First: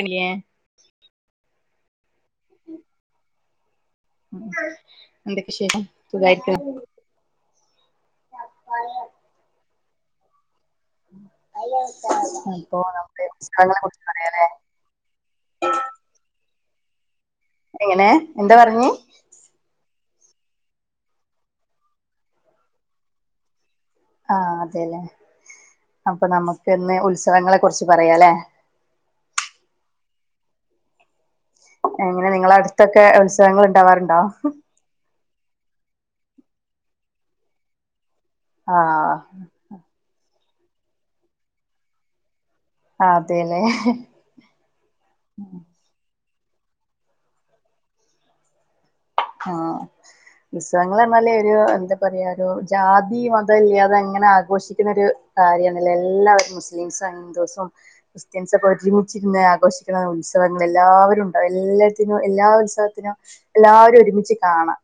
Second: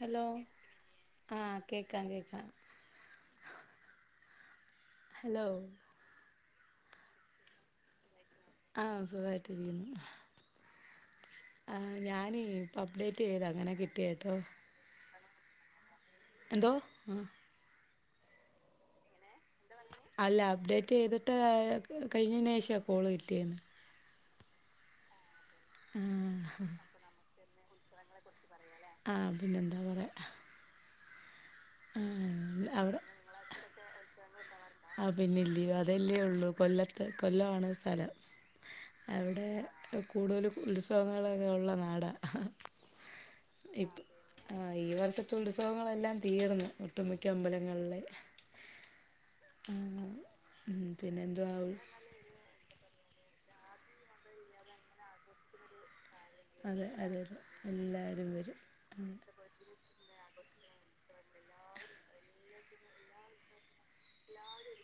Hello ആഹ് കേക്കാം കേക്കാം hello എന്തൊക്ക വിശേഷം സുഖായിരിക്ക ആഹ് സുഖായിട്ടിരിക്കുന്നു ആഹ് ഞാനീ അപ്പൊ ഇപ്പൊ അപ്ഡേറ്റ് നമുക്ക് ചെയ്ത് അങ്ങനെ പുസ്തകങ്ങളെ കുറിച്ച് കിട്ടിയട്ടോ പറയാല്ലേ എന്തോ ആഹ് എങ്ങനെ എന്താ പറഞ്ഞ അല്ല അപ്ഡേറ്റ് ചെയ്തിട്ട് കഴിഞ്ഞതിന് ശേഷമാ കോള് കിട്ടിയത് ആഹ് അതെല്ലേ അപ്പൊ ആഹ് നമുക്ക്ന്ന് ഉത്സവങ്ങളെ കുറിച്ച് പറയാല്ലേ ആഹ്‌ പിന്നെന്താ പറയ എങ്ങനെ നിങ്ങള അടുത്തൊക്കെ ഉത്സവങ്ങൾ ഉണ്ടാവാറുണ്ടോ ആ പിന്നില്ലേയൊ അതല്ലേ ഉള്ളു കൊല്ലത്ത് കൊല്ലമാണ് സ്ഥലം ആഹ് അവിടെ കൂടുതലും ഉത്സവങ്ങളൊക്കെ ഉള്ള നാടാ ഇപ്പ [unintelligible] ആഹ് ഈ വർഷത്തെ ഉത്സവങ്ങളെല്ലാം തീർന്ന് ഒട്ടുമിക്ക അമ്പലങ്ങളിലെ ആഹ് ഉം ഉത്സവങ്ങൾ പിന്നെ എന്തുവാ [unintelligible] പറയാലോ ജാതി മതം ഇല്ലാതെ അങ്ങനെ ആഘോഷിക്കുന്ന ഒരു കാര്യം ആണല്ലോ എല്ലാവരും അതെ മുസ്ലിംസും അതെ അതെ ഹിന്ദുസും എല്ലാരും വരും ക്രിസ്ത്യൻസൊക്കെ ഒരുരിമിച്ചിന്ന് ആഘോഷിക്ക ഉത്സവങ്ങൾ എല്ലാവരും ഉണ്ടാവും എല്ലാത്തിനും എല്ലാ ഉത്സവത്തിനും എല്ലാവരും ഒരുമിച്ച് കാണാം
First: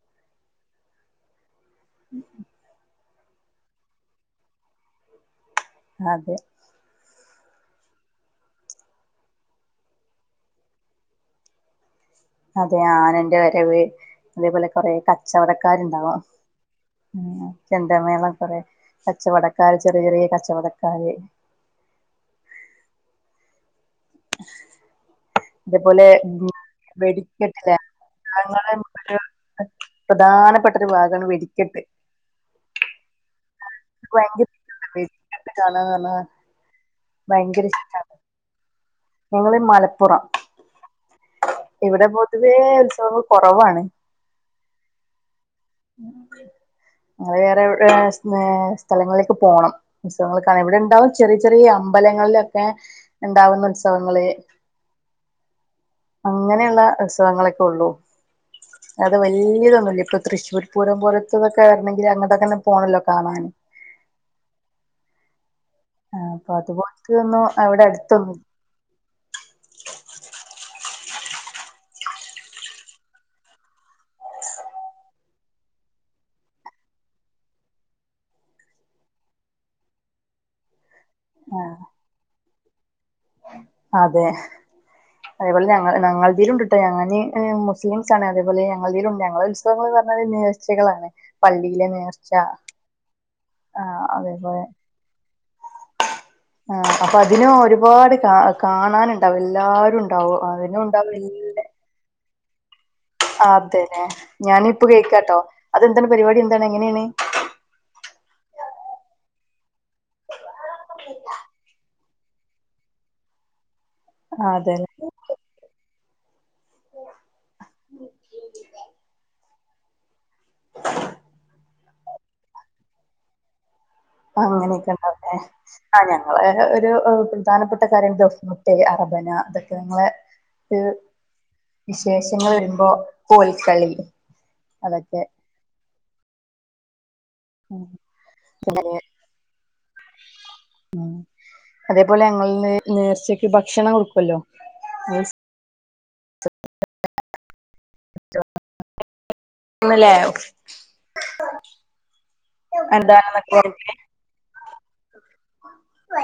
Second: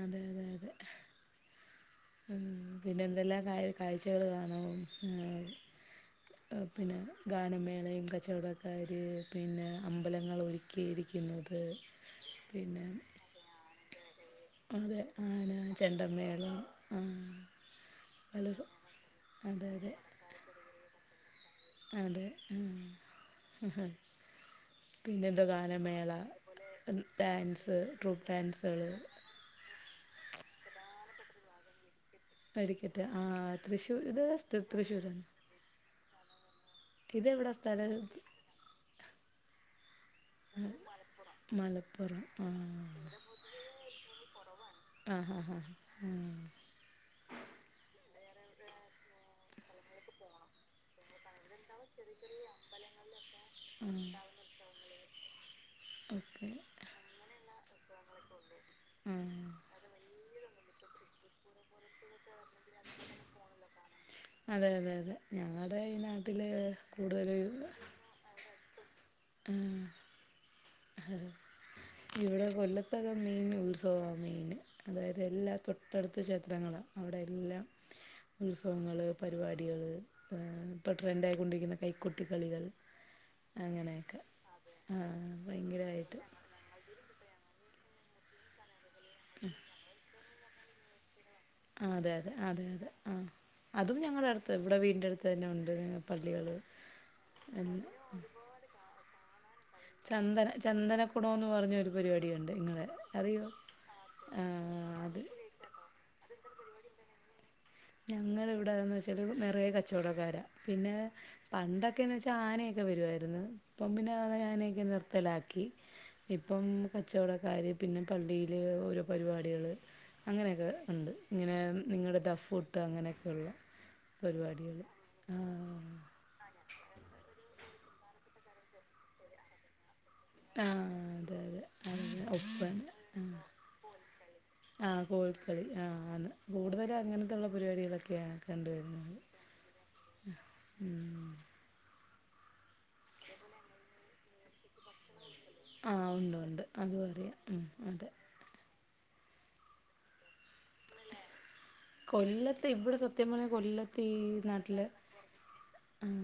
അതെ അതെ അതെ പിന്നെ എന്തെല്ലാം കാഴ്ചകൾ കാണും അതെ പിന്നെ ഗാനമേളയും കച്ചവടക്കാർ പിന്നെ അമ്പലങ്ങൾ ഒരുക്കിയിരിക്കുന്നത് അതെ പിന്നെ ആനന്റെ വരവ് അതേപോലെ കൊറെ അതെ ആന കച്ചവടക്കാരുണ്ടാവും ചെണ്ടമേളം ആഹ് ചെണ്ടമേളം പല കൊറെ സ- അതെ കച്ചവടക്കാര് അതെ ചെറിയ ചെറിയ കച്ചവടക്കാര് അതെ മ പിന്നെ അതേപോലെ ഗാനമേള ഉം വെടിക്കെട്ടില്ലേ ഡാൻസ് ട്രൂപ്പ് ഞങ്ങളെ ഡാൻസള് ഒരു പ്രധാനപ്പെട്ട ഒരു ഭാഗാണ് വെടി ക്കട്ട് വെടടിക്കട്ട് ആ തൃശ്ശൂർ ഇത് സ് തൃശ്ശൂർ തന്നെ കാണ കാണ ഇതെവിടാ ഭയങ്കര സ്ഥലം ഇഷ്ട്ടാ ഞങ്ങള് മലപ്പുറം മലപ്പുറം ഇവിടെ പൊതുവേ ആഹ് ഉത്സവങ്ങൾ കുറവാണ് ആഹ് ആഹ് ആഹ് അങ്ങ വേറെ സ്ഥലങ്ങളിലേക്ക് പോണം ഉത്സവങ്ങൾ കാണാൻ ഇവിടെ ഉണ്ടാവ ചെറിയ ചെറിയ അമ്പലങ്ങളിലൊക്കെ ഉണ്ടാവുന്ന ഉത്സവങ്ങള് ഓക്കെ അങ്ങനെയുള്ള ഉത്സവങ്ങൾ ഉള്ളൂ അത് ആഹ് വലിയതൊന്നുല്ല ഇപ്പൊ തൃശ്ശൂർ പൂരം പോലത്തതൊക്കെ വരണെങ്കി അങ്ങോട്ടൊക്കെന്നെ പോണല്ലോ കാണാൻ അതെ അതെ അതെ ഞങ്ങളുടെ ഈ നാട്ടില് കൂടുതല് അടുത്ത ആഹ് ഇവിടെ കൊല്ലത്തക്ക മെയിൻ ഉത്സവമാണ് മെയിന് അതെ അതെ എല്ലാ തൊട്ടടുത്ത ക്ഷേത്രങ്ങളാണ് അവിടെ എല്ലാം ഉത്സവങ്ങള് പരിപാടികള് പി ഇപ്പോൾ ട്രെൻഡആയിക്കൊണ്ടിരിക്കുന്ന കൈകൊട്ടി കളികൾ അങ്ങനെയൊക്കെ അതെ ഭയങ്കരമായിട്ട് അഞങ്ങനെ മുസ്ലിംസ് ആണ് അതേപോലെ ഞങ്ങളതിലുണ്ട് ഞങ്ങളുടെ ഉത്സവങ്ങന്ന് പറഞ്ഞ നേർ ച്ചകളാണ് അതെ അതെ അതെ അതെ ആഹ് ആ അതും ഞങ്ങളുടെ അടുത്ത് അതേപോലെ ഇവിടെ വീടിന്റെ അടുത്ത് തന്നെ ഉണ്ട് പള്ളികള് ആ അപ്പൊ അതിന് ഒരുപാട് കാ കാണാനുണ്ടാവും എല്ലാരും ഉണ്ടാവും അയനും ഉണ്ടാവും ചന്ദനക്കുടമെന്ന് പറഞ്ഞൊരു പരിപാടിയുണ്ട് ഇങ്ങളെ ആ അതെന്നെ ഞാനിപ്പൊ അത് കേൾക്കാട്ടോ അതെന്താണ് പരിപാടി എന്താണ് എങ്ങനെയാണ് ഞങ്ങ ഇവിടെന്ന് വെച്ചാല് നിറയ കച്ചവടക്കാരാ പിന്നെ പണ്ട ന്ന് വെച്ചാ ആനയൊക്കെ വരുവായിരുന്നു ഇപ്പം പിന്നെ ആ ആനൊക്കെ നിർത്തലാക്കി ഇപ്പം കച്ചവടക്കാര് പിന്നെ പള്ളിൽ അതെല്ലേ ഓരോ പരിപാടികൾ അങ്ങനെയൊക്കെ ഇണ്ട് ഇങ്ങനെ നിങ്ങളുടെ ദഫുട്ട് അങ്ങനെയൊക്കെയള്ളൂ അങ്ങനെയൊക്കെ ഉണ്ടാവട്ടെ ആഹ് ഞാ വള ഒരു പ്രധാനപ്പെട്ട കാര്യം ദൊഫ്മുട്ടെ അറബന ഇതൊക്കെ നിങ്ങളെ ആഹ് അതെ അതെ അതെ വിശേഷങ്ങൾ ഒപ്പന വരുമ്പോ ആഹ് കോൽക്കളി അതൊക്കെ കളി ആ് അ കൂടുതല അങ്ങനത്തുള്ള ഉം പരിപാടികളൊക്കെയ പിന്നെ കണ്ടുവരുന്നത് ഉം അതേപോലെ ഞങ്ങൾ നേർച്ചയ്ക്ക് ഭക്ഷണം കൊടുക്കുല്ലോ ആ ഉണ്ട് ഉണ്ട് അത് പറയാ ഉം അതെ ന്നിലെ കൊല്ലത്ത് ഇവിടെ സത്യം പറഞ്ഞ എന്താണെന്നൊക്കെ പറഞ്ഞിട്ട് കൊല്ലത്ത് ഈ നാട്ടില് ആഹ്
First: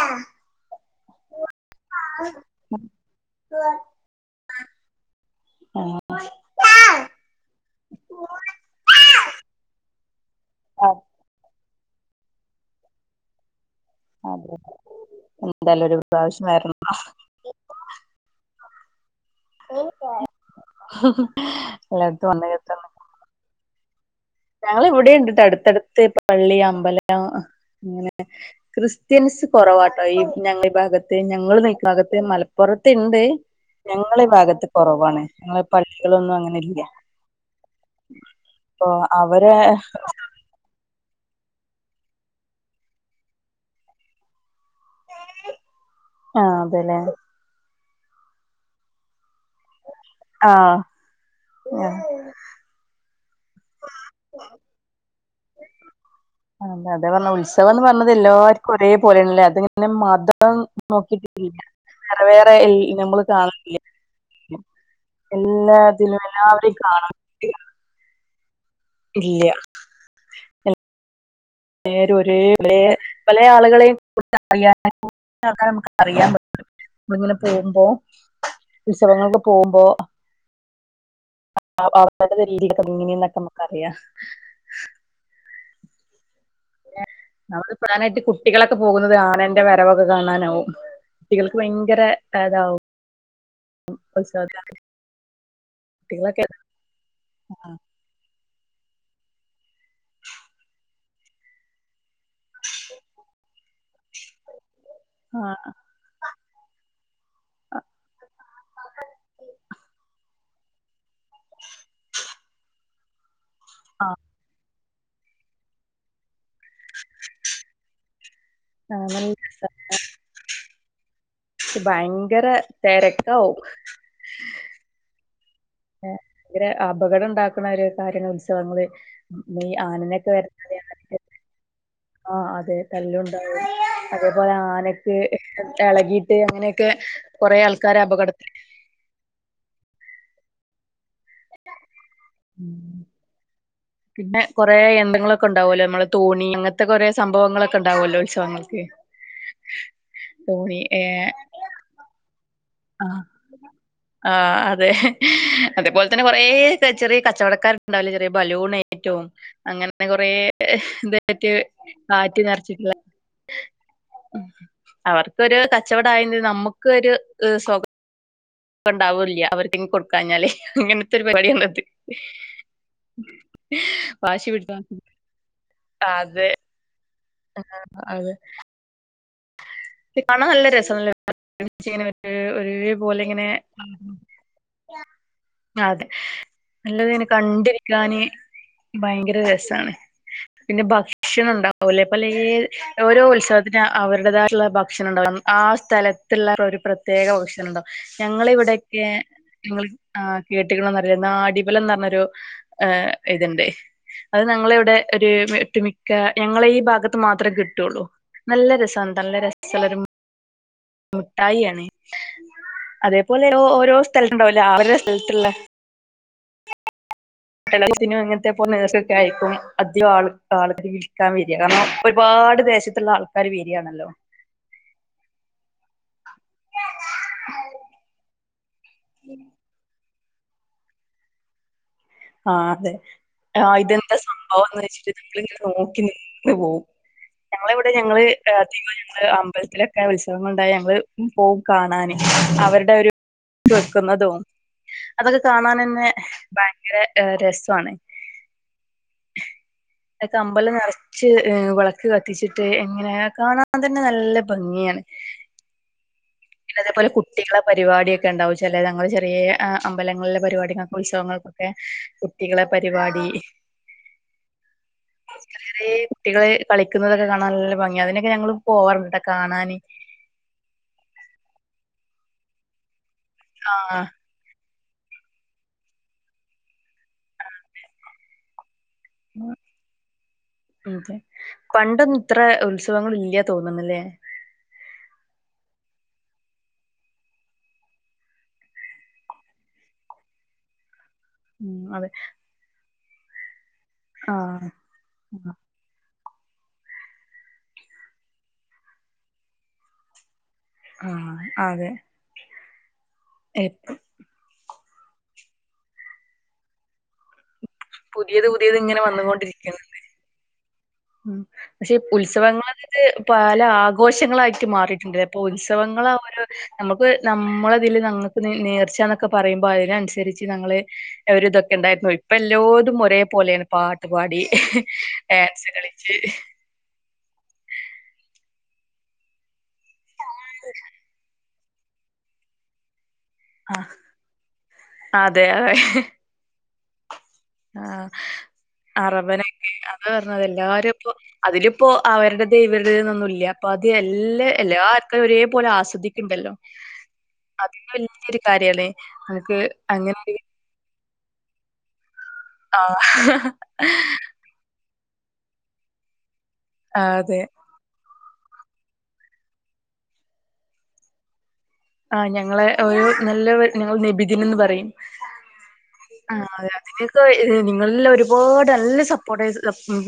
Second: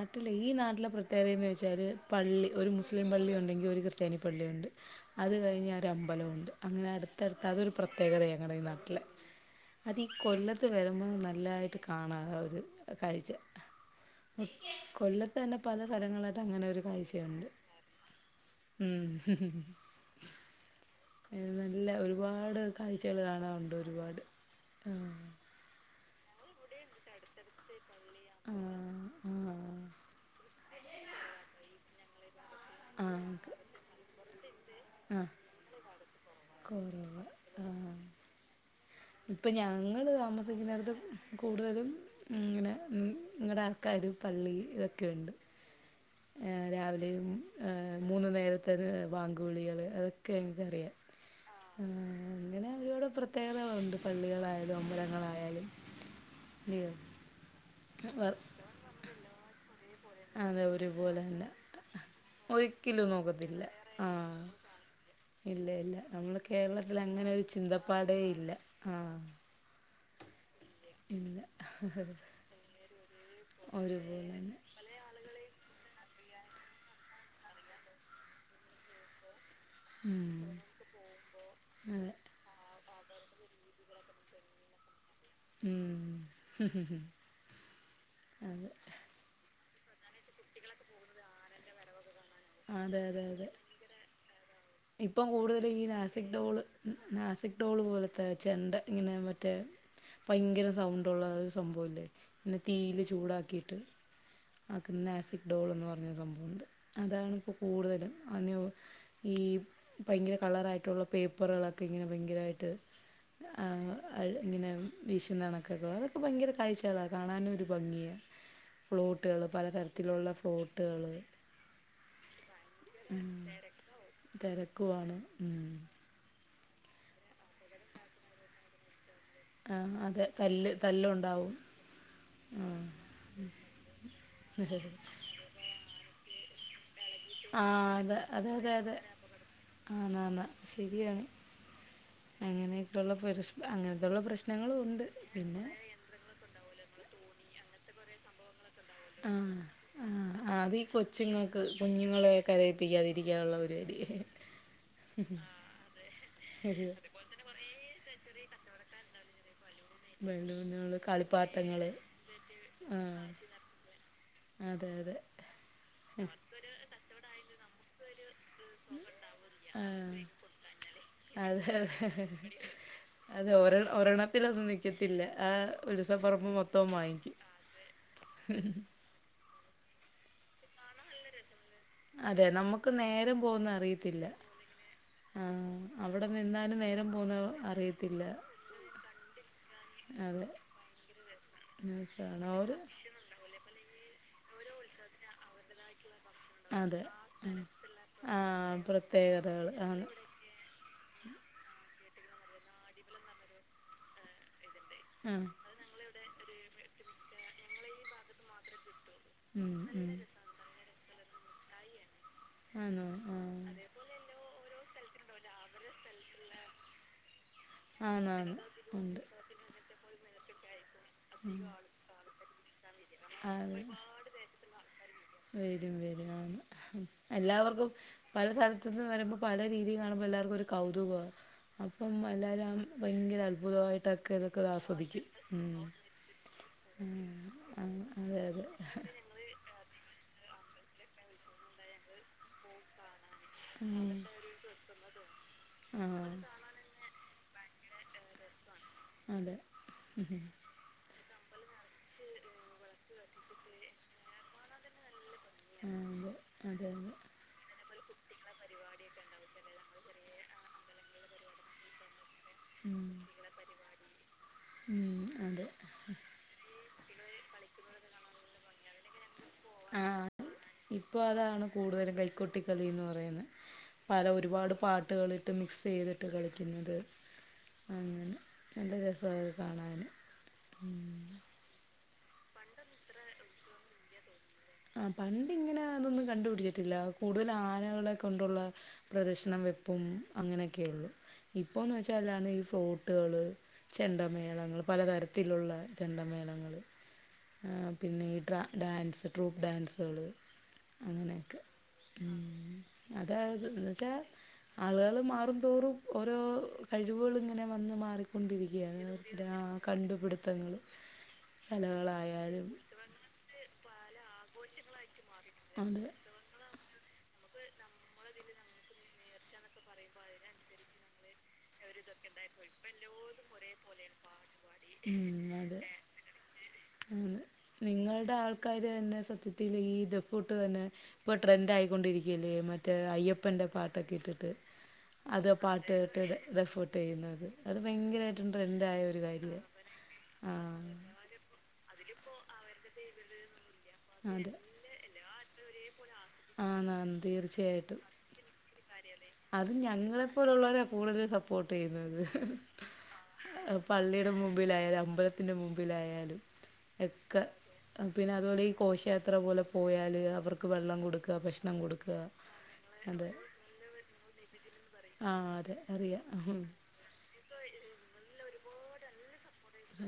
ആ ഈ നാട്ടിലെ പ്രത്യേകതയെന്ന് വെച്ചാൽ പള്ളി ഒരു മുസ്ലിം പള്ളി ഉണ്ടെങ്കി ഒരു ക്രിസ്ത്യാനി പള്ളിയുണ്ട് അത് കഴിഞ്ഞ് ഒരമ്പലവുണ്ട് അങ്ങനെ അടുത്തടുത്ത് അതൊരു പ്രത്യേകതയാ ഞങ്ങടെ ഈ നാ ട്ടില്. അതീ കൊല്ലത്ത് വരുമ്പോ നല്ലായിട്ട് കാണാ ഒരു കാഴ്ച. അതെ കൊല്ലത്തന്നെ പല എന്തായാലും ഒരു സ്ഥലങ്ങളിലായിട്ട് പ്രാവശ്യം അങ്ങനെ വരണം ഒരു കാഴ്ചയുണ്ട്. ഉം എ നല്ല എല്ലായിടത്തും വന്ന് ഒരുപാട് കാഴ്ചകൾ കാണാറുണ്ട് ഒരുപാട് ആഹ് ഞങ്ങളിവിടെയുണ്ട് ട്ടോ അടുത്തടുത്ത് പള്ളി അമ്പലം അങ്ങനെ ആഹ് ക്രിസ്ത്യൻസ് ആഹ് കുറവാട്ടോ ഈ ഞങ്ങളീ ഭാഗത്ത്. ഞങ്ങൾ നിക്ക്ണ ഭാഗത്ത് മല പ്പുറത്ത്ണ്ട്. ആഹ് ഞങ്ങളെ ഈ ഭാഗത്ത് കുറവാണ് ഞങ്ങളെ പള്ളികളൊന്നും അങ്ങനെ ഇല്ല കോറവ് ആഹ് [unintelligible] ഇപ്പ ഞങ്ങള് താമസിക്കുന്നട്ത്ത് കൂടുതലും ഇങ്ങനെ നിങ്ങടെ ആൾക്കാര് പള്ളി ഇതൊക്കെയുണ്ട്. ആഹ് ഏഹ് അതെല്ലേ രാവിലെയും ഏഹ് മൂന്നു നേരത്തത് വാങ്ക് വിളികള് അ ക്കെ ആഹ് എനക്കറിയാം. അങ്ങനെ ഇവടെ പ്ര ത്യേകതകളുണ്ട് പള്ളികളായാലും അമ്പലങ്ങളായാലും ഇല്ലിയോ സവംന്ന് പർഞ്ഞത് എല്ലാര്ക്കും ഒരേ പോലെ ല്ല. ഇത്ങ്ങനെ മ തം അതെ ഒരുപോലെ തന്നെ നോക്കിട്ടില്ല വേറെവേറെ ഈ ഒരിക്കലും നമ്മള് നോക്കത്തില്ല ആഹ് [unintelligible] ഇല്ല എല്ലാതിലും എല്ലാവരിം കാണാം പാടേയില്ല ആഹ് ഇല്ല എല്ലാരും ഒരേ പലേ പലേ ആളുകളിം ഒരുപോലെ [unintelligible] തന്നെ അറിയാൻ [unintelligible] അറിയാൻ പറ്റും. നമ്മളിങ്ങനെ പോകുമ്പോ. ഉത്സവങ്ങൾക്കൊക്കെ പോകുമ്പോ ഉം അതെ [unintelligible] രീതിയിലൊക്കെ ഇങ്ങനെന്നൊക്കെ നമ്മക്ക് അറിയാ. ഉം ആഹ് [unintelligible] പ്രധാനായിട്ട് അതെ കുട്ടികളൊക്കെ പോകുന്നത് ആനന്റെ വരവൊക്കെ കാണാനാവും. കുട്ടികൾക്ക് ഭയങ്കര ഹരാവും. അതെ അതെ അതെ ഉത്സവ [unintelligible] ഇപ്പം കൂടുതലും ഈ നാസിക് ടോള് നാസിക് ടോള് പോലെ ഇപ്പ ചെണ്ട ഇങ്ങനെ മറ്റേ ഭയങ്കര സൗണ്ട് ഉള്ള ഒരു സംഭവല്ലേ പിന്നെ തീയിൽ ചൂടാക്കിയിട്ട് ആക്കുന്ന ആസിക് ആഹ് ഡോൾന്ന് പ അങ്ങനൊര് സംഭവണ്ട് അതാണ് ഇപ്പ കൂടുതലും അനു [unintelligible] ഈ ഭയങ്കര കളറായിട്ടുള്ള പേപ്പറുകളൊക്കെ ഇങ്ങനെ ഭയങ്കരമായിട്ട് ആ ആഹ് അയ്ല് ഇങ്ങനെ വീശുന്ന കണക്കൊക്കെ അതൊക്കെ ഭയങ്കര കാഴ്ചകളാ. കാണാനും ഒരു ഭംഗിയാ. നല്ല ഫ്ലോട്ടുകൾ രസാ പലതരത്തിലുള്ള ഫ്ലോട്ടുകൾ പക്ഷെ ഭയങ്കര തെരക്കാവും. തെരക്കുവാണ് ഉഹും [unintelligible] ഇവരെ അപകടണ്ടാക്ക്ണ ഓരോ കാര്യങ്ങൾ ഉത്സവങ്ങള് ഉം, ഈ ആഹ് അതെ ആനനൊക്കെ കല്ല് വരുന്നത് ആനക്ക് കല്ലുണ്ടാവും ആഹ് അതെ തല്ലുണ്ടാവും. അതേപോലെ ആനക്ക് എളകീട്ട് അങ്ങനെയൊക്കെ കൊറേ ആഹ് ആൾക്കാര് അതെ അതെ അപകടത്തിൽ അതെ അതെ. ആന്നാന്ന് ശരിയാണ്. ഉം. അങ്ങനെയൊക്കെ ഉള്ള പരസ്പ അങ്ങനത്തുള്ള പിന്നെ കൊറേ പ്രശ്നങ്ങളും ഉണ്ട് യന്ത്രങ്ങളൊക്കെ പിന്നെ ഉണ്ടാവല്ലോ നമ്മളെ തോണി അങ്ങനത്തെ കുറെ സംഭവങ്ങളൊക്കെ ഉണ്ടാവുവല്ലോ ഉത്സവങ്ങൾക്ക് ആഹ ആഹ ആഹ തോണി അതീ കൊച്ചുങ്ങൾക്ക് കുഞ്ഞുങ്ങളെ കര ആഹ ആഹ അതെ അതേപോലെ തന്നെ കൊറേ അയ്യോ ചെറിയ കച്ചവടക്കാർണ്ടാവില്ല ചെറിയ ബലൂൺ ആയിട്ടും അങ്ങനെ അങ്ങനെ കൊറെ ബലൂണുകള് ഇത് പറ്റ കളിപ്പാട്ടങ്ങള് കാറ്റി നിറച്ചിട്ടില്ല ആഹ് അതെ അതെ അവർക്കൊരു കച്ചവടം മാവേചെയ്യും നമ്മുക്ക് ഒരു സ്വ [inaudible] ണ്ടാവൂ ഇല്ല അവർക്കെങ്ങ് ആഹ് കൊടുക്കാഞ്ഞാലേ അങ്ങനത്തെ ഒരു പരിപാടിയാണത് അത് ഒര വാശി ഒരെണ്ണത്തിലന്നും പിടിച്ച് നിക്കത്തില്ല ആഹ ഉത്സവപ്പറമ്പ് മൊത്തോം വാങ്ങിക്കും ആഹ അതെ കാണാൻ നല്ല രസംല്ലെ അതെ നമുക്ക് ഒരെപോലെ നേരം ഇങ്ങനെ പോകുന്ന അറിയത്തില്ല ആ അതെ അവിടെ നിന്നാലും നല്ലതന് നേരം ഇങ്ങനെ പോകുന്ന കണ്ടിരിക്കാന് അറിയത്തില്ല ഭയങ്കര രസാണ് അതെ പിന്നെ ഭക്ഷണം ഉണ്ടാവൂലേ പലേ രസാണ് ഓര് ഓരോ ഉത്സവ അതിന് അവരുടേതായിട്ടുള്ള ഭക്ഷണം ഉണ്ടാവും ആ സ്ഥല സ്ഥല തുള്ള ഒരു അതെ പ്രത്യേക ഔഷന്തം ആ ഞങ്ങള് ഇവിടെയൊക്കെ പ്രത്യേകതകൾ ഞങ്ങ ആണ് കേട്ട്ക്കാണോന്നറിയില്ല നാടിബലെന്നു പറഞ്ഞൊരു ഇതിണ്ടെ അത് ഞങ്ങള ഇവിടെ ഒരു ആഹ് അത് ഒട്ടുമിക്ക ഞങ്ങള ഈ ഭാഗത്ത് മാത്രമേ കിട്ടുള്ളൂ നല്ല രസാണ് നല്ല ഉം ഉം നല്ല രസാ മുട്ടായി ആണ് ആണോ അതേപോലെ ആഹ് ഓരോ സ്ഥലത്ത് ഉണ്ടാവൂല്ലേ അവരുടെ സ്ഥലത്തുള്ള ഇ സിനിം ഇങ്ങനത്തെ ആന്നാന്ന് പോലെ നേഴ്സ്ഒക്കെ ഉണ്ട് ആയപ്പോ അധികം ആൾ ആൾ ഇവിടെ നിൽക്കാൻ വരാ കാരണം ഒരുപാട് ദേശത്തുള്ള ആൾക്കാര് വെരിയാണല്ലോ എന്റെ ദേശത്തും കാ വരും വരും ആഹ എല്ലാവർക്കും പല സ്ഥലത്തു നിന്ന് വരുമ്പോൾ പല രീതി കാണുമ്പോ എല്ലാർക്കും ഒരു കൗതുക അപ്പം ആ എല്ലരും അതെ ഭയങ്കര ആ ഇതെന്താ അത്ഭുതമായിട്ടാക്കെ ഇതൊക്കെ സംഭവംന്ന് വെച്ചിട്ട് ആസ്വദിക്കും നമ്മളിങ്ങനെ ഉം ഉം.. ആ വിടെ ഞങ്ങള് തീരുമാനം ഉ അമ്പലത്തിലൊക്കെ ഉത്സവങ്ങൾ ഉണ്ടായി ഞങ്ങള് പോകും കാണാന് അവരുടെ ഒരു ഇത് വെക്കുന്നതും ആ അതൊക്കെ അതെ കാണാനന്നേ ഭയങ്കര രസാണ് ക്കെ അമ്പലം നിറച്ച് എ വെള ക്ക് കത്തിച്ചിട്ട് എങ്ങനെ കാണാൻ തന്നെ നല്ല ഭംഗിയാണ് ആഹ അതെ പിന്നെ അതേപോലെ അതന്നെ കുട്ടികളെ പരിപാടിയൊക്കെ ഉണ്ടാവും ചെലര് ഞങ്ങള് ചെറിയ അമ്പലങ്ങളിലെ പരിപാടിക്കും ഉത്സവങ്ങൾക്കൊക്കെ കുട്ടികളെ ഉം പരിപാടി ഉം അതെ ചെറിയ കുട്ടികള് കളിക്കുന്നതൊക്കെ കാണാൻ നല്ല ഭംഗിയാ അതിനൊക്കെ ഞങ്ങള് പോവാറുണ്ട്ട്ട കാണാന് ആഹ ഇപ്പോൾ അതാണ് കൂടുതലും കൈക്കൊട്ടിക്കളിന്ന് പറയുന്നേ ആഹ ഹ പല ഒരുപാട് പാട്ടുകളിട്ട് മിക്സ് ചെയ്തിട്ട് കളിക്കുന്നത് മ്മ് നല്ല രസവാ അത് കാണാന് ഉം അതെ പണ്ടൊന്നും ഇത്ര ഉത്സവങ്ങൾ ഇല്ല തോന്നുന്നല്ലേ ആഹ പണ്ടിങ്ങനെ അതൊന്നും കണ്ടുപിടിച്ചിട്ടില്ല കൂടുതൽ ആനകളെ കൊണ്ടുള്ള പ്രദർശണം വെപ്പും അങ്ങനെയൊക്കെയുള്ളു ഉം ഇപ്പോന്ന് അതെ വെച്ചാ അല്ലാതെ ഈ ഫോട്ടുകള് ആഹ് ചെണ്ടമേളങ്ങൾ പലതരത്തിലുള്ള ചെണ്ടമേളങ്ങള് പിന്നെ ട്രാ ഡാൻസ് ട്രൂപ്പ് ഡാൻസുകള് ആഹ് അങ്ങനെയൊക്കെ അതെ മ് അതായത് എന്ന് ഇപ്പം വെച്ചാ ആളുകൾ മാറുംതോറും ഓരോ കഴിവ്കളിങ്ങനെ ഇങ്ങനെ വന്ന് പുതിയത് പുതിയത് ഇങ്ങനെ മാറിക്കൊണ്ടിരിക്കുകയാണ് ഡാ വന്നുകൊണ്ടിരിക്കാണ് കണ്ടുപിടുത്തങ്ങള് ഉം പക്ഷെ കലകളായാലും ഉത്സവങ്ങളത് പല ആഘോഷങ്ങളായിട്ട് മാറിയിട്ടുണ്ടല്ലേ അപ്പൊ ഉത്സവങ്ങളെ ഒരു നമ്മുക്ക് നമ്മള ഇതില് ഞങ്ങക്ക് നേർച്ചാന്നൊക്കെ പറയുമ്പോ അതിനനുസരിച്ച് ഞങ്ങള് ഒരു ഇത് എന്തായിരുന്നു ഇപ്പ എല്ലോതും ഒരേ പോലെയാണ് പാട്ട് പാടി ഡാൻസ് കളിച്ച് ആഹ് നിങ്ങൾടെ ആൾക്കാര് തന്നെ സത്യത്തിൽ ഈ ദഫ് കൂട്ട് തന്നെ ട്രെൻഡ് ആയിക്കൊണ്ടിരിക്കയല്ലേ മറ്റേ അയ്യപ പ്പൻ്റെ ആ പാട്ടൊക്കെ ഇട്ടിട്ട് അതെ അത് അതെ പാട്ട് കേട്ട് ദഫോട്ട് ചെയ്യുന്നത് അത് ആഹ് പയങ്കരായിട്ടും ട്രെൻഡ് ആയ ഒരു കാര്യ അറബനൊക്കെ അത് പറഞ്ഞത് എല്ലാരും ആഹ് ഇപ്പോ അതിലിപ്പോ അവരുടത് ഇവരുടേന്നൊന്നും ഇല്ല അപ്പൊ അത് എല്ലാ എല്ലാ ആർക്കും ഒരേപോലെ ആസ്വദിക്ക ഇണ്ടല്ലോ ആന്നാന്ന് അതന്നെ തീർച്ചയായിട്ടും വല്യ ഒരു കാര്യല്ലേ അനിക്ക് അത് അങ്ങനെ [unintelligible] കൂടുതൽ സപ്പോർട്ട് ചെയ്യുന്നത് ആഹ് പള്ളിയുടെ മുമ്പിലായാലും അമ്പ ലത്തിനു മുമ്പിലായാലും അതെ. ഒക്കെ പിന്നെ അതുപോലെ ഈ ഘോഷയാത്ര പോലെ പോയാല് അവർക്ക് വെള്ളം കൊടുക്കുക ഭക്ഷണം കൊടുക്കുക ആഹ് ഞങ്ങളെ ഒരു അതെ നല്ല ഞങ്ങ നബിദിനംന്ന് പറയും അത് അറിയ ആഹ് അതെ നിങ്ങൾക്ക് നിങ്ങളല്ലാം ഒരുപാട് നല്ല സപ്പോർട്ട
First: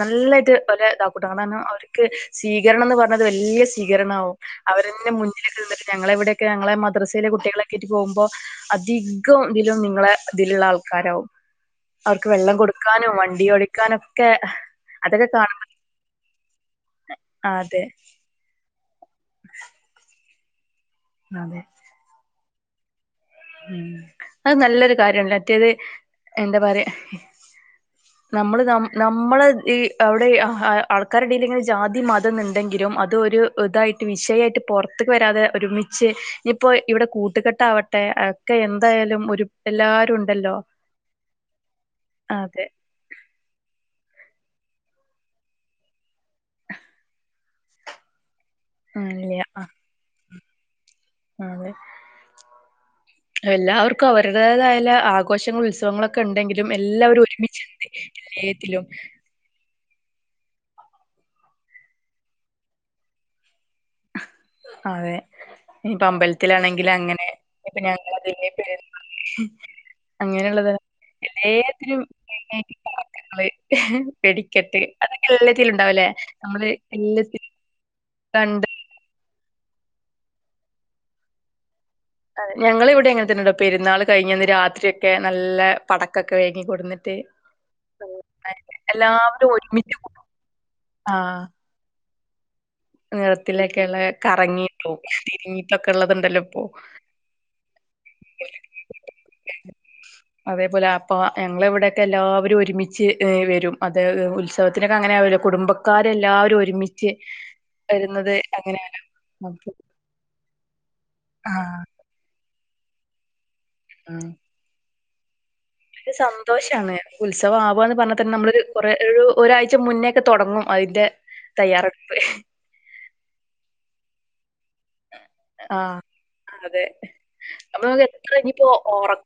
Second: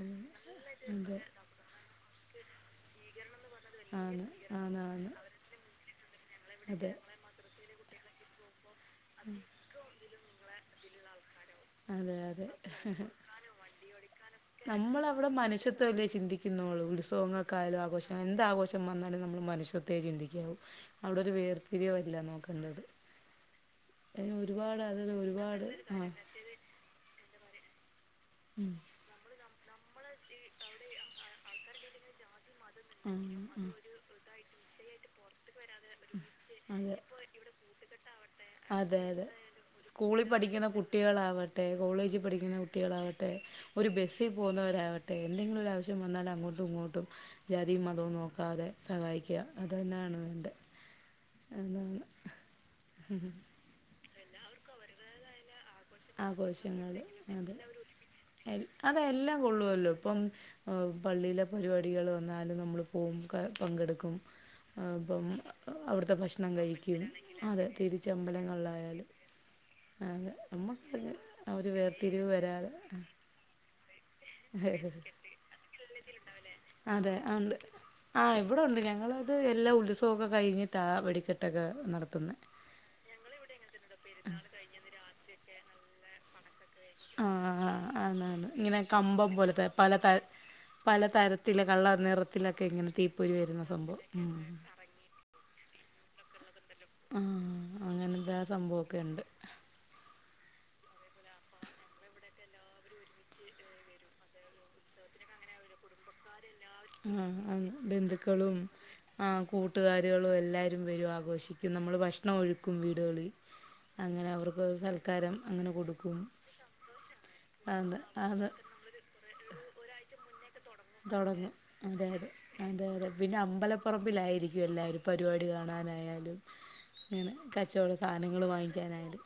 നല്ലായിട്ട് അതെ കുടാടാനം അവർക്ക് സ്വീകരണം എന്ന് പറഞ്ഞത് വലിയ ആണ് സ്വീകരണമാവും ആണ് അവരു ആണ് ഞങ്ങളെ ഇവിടെക്കെ ഞങ്ങള അതെ മദ്രസയില കുികളൊക്കെ ആട്ട് പോകുമോ അധികം ഇതിലും നിങ്ങളെ ഇതിലുള്ള ആൾക്കാരാവും അതെ അവർക്ക് അതെ വെള്ളം കൊടുക്കാനും വണ്ടി ഓടിക്കാനൊക്കെ നമ്മൾ അതൊക്കെ അവിടെ കാണും മനുഷ്യത്വ വല്ലേ ചിന്തിക്കുന്നോളൂ ഉത്സവങ്ങൾക്കായാലും അതെ ആഘോഷങ്ങക്കായാലും എന്താഘോഷം വന്നാലും നമ്മൾ മനുഷ്യത്ത ചിന്തിക്കാവും അവിടെ ഒരു അതെ വേർത്തിരിവല്ല നോക്കേണ്ടത് ഉം അതിന് അത് ഒരുപാട് നല്ലൊരു അതിൽ കാര്യണല്ല ഒരുപാട് മറ്റേത് ആഹ് എന്താ പറയാ നമ്മള് ഉം ന നമ്മള ഈ അവിടെ ആൾക്കാരുടൽ ഇങ്ങനെ ജാതി ഉണ്ടെങ്കിലും അത് ഇതായിട്ട് വിഷയായിട്ട് പുറത്തക്ക് വരാതെ ഒരുമിച്ച് ഇനിയിപ്പോ ഇവിടെ ക വെടികട്ടാവട്ട് അതെ അതെ എല്ലാരും സ്കൂളിൽ ഉണ്ടല്ലോ പഠിക്കുന്ന കുട്ടികളാവട്ടെ കോളേജിൽ പഠിക്കുന്ന അതെ കുട്ടികളാവട്ടെ ട്ടെ ഒരു ബസ്സിൽ പോകുന്നവരാവട്ടെ എന്തെങ്കിലും ഒരു ആവശ്യം വന്നാൽ അങ്ങോട്ടും ഇങ്ങോട്ടും ജാതിയും മതവും നോക്കാതെ ഉം സഹായിക്കുക അത് തന്നെയാണ് വേണ്ടെ ആഹ് അതെ എല്ലാവർക്കും അവരുടേതായല് ആഘോഷങ്ങൾ ഉത് ആഘോഷങ്ങൾ അത് എല്ലാത്തിലും അതെല്ലാം കൊള്ളുമല്ലോ ഇപ്പം പള്ളിയിലെ പരിപാടികൾ വന്നാലും നമ്മള് പോവും പങ്കെടുക്കും അതെ ഇപ്പം ഇനിയിപ്പോ അവിടുത്തെ ഭക്ഷണം അമ്പലത്തിലാണെങ്കിൽ കഴിക്കും അങ്ങനെ അതെ തിരിച്ചമ്പലങ്ങളിലായാലും ഉം അതെ ഒരു എല്ലാത്തിനും വേർതിരിവ് മെയിൽ വരാതെ ആയിട്ട് പടക്കങ്ങള് വെടി കെട്ട് അതൊക്കെ എല്ലാത്തിലും ഉണ്ടാവലേ നമ്മള് എല്ലാത്തിനും ആഹ് ഇവിടെ ഉണ്ട് ഞങ്ങളത് എല്ലാ ഉത്സവമൊക്കെ കഴിഞ്ഞിട്ട് ആഹ് വെടിക്കെട്ടൊക്കെ നടത്തുന്നു ഞങ്ങളൾ ഇവിടെ എങ്ങനെന്നണ്ടോ പെരുന്നാൾ കഴിഞ്ഞന്ന് രാത്രിയൊക്കെ നല്ല പടക്കൊക്കെ വാങ്ങി കൊടുന്നിട്ട് ആഹ് ആന്ന് ആന്ന് ഇങ്ങനെ കമ്പം എല്ലാവരും പോലത്തെ പല ഒരുമിച്ച് ത കൂടും പലതരത്തില കള്ള നിറത്തിലൊക്കെ ഇങ്ങനെ തീപ്പൊരി വരുന്ന നിറത്തിലൊക്കെള്ള സംഭവം ഉം കറങ്ങിട്ടോ തിരിങ്ങീട്ടൊക്കെ ഉള്ളത്ണ്ടല്ലോ ഇപ്പോ അഹ് അങ്ങനെന്ത സംഭവമൊക്കെ ഉണ്ട് [inaudible] അതേപോലെ അപ്പൊ ഞങ്ങള ഇവിടെയൊക്കെ എല്ലാവരും ഒരുമിച്ച് വരും അത് ഉത്സവത്തിനൊക്കെ അങ്ങനെ ആവല്ലോ കുടുംബ ക്കാരെല്ലാവരും ഒരുമി ആ ബന്ധുക്കളും ആ അപ്പൊ കൂട്ടുകാ കുട്ടികളും എല്ലാരും വരും ആഘോഷിക്കും ആഹ് നമ്മള് ഭക്ഷണം ഒരുക്കും വീടുകളിൽ അങ്ങനെ അവർക്ക് സൽക്കാരം അങ്ങനെ കൊടുക്കും സന്തോഷമാണ് ഉത്സവ ആവുക അത് എന്ന് പറഞ്ഞാൽ തന്നെ അത് നമ്മള് കൊറ ഒരാഴ്ച മുന്നേൊക്കെ തുടങ്ങും അതിന്റെ തൊടങ്ങി തയ്യാറെടുപ്പ് അതെതെ അതെ അതെ പിന്നെ അമ്പലപ്പറമ്പിലായിരിക്കും എല്ലാവരും പരിപാടി ആഹ് കാണാനായാലും അതെ അങ്ങനെ അപ്പൊ കച്ചവട നമുക്ക് എത്ര സാധനങ്ങള് ഇനിയിപ്പോ ഒറ വാങ്ങിക്കാനായിട്ട്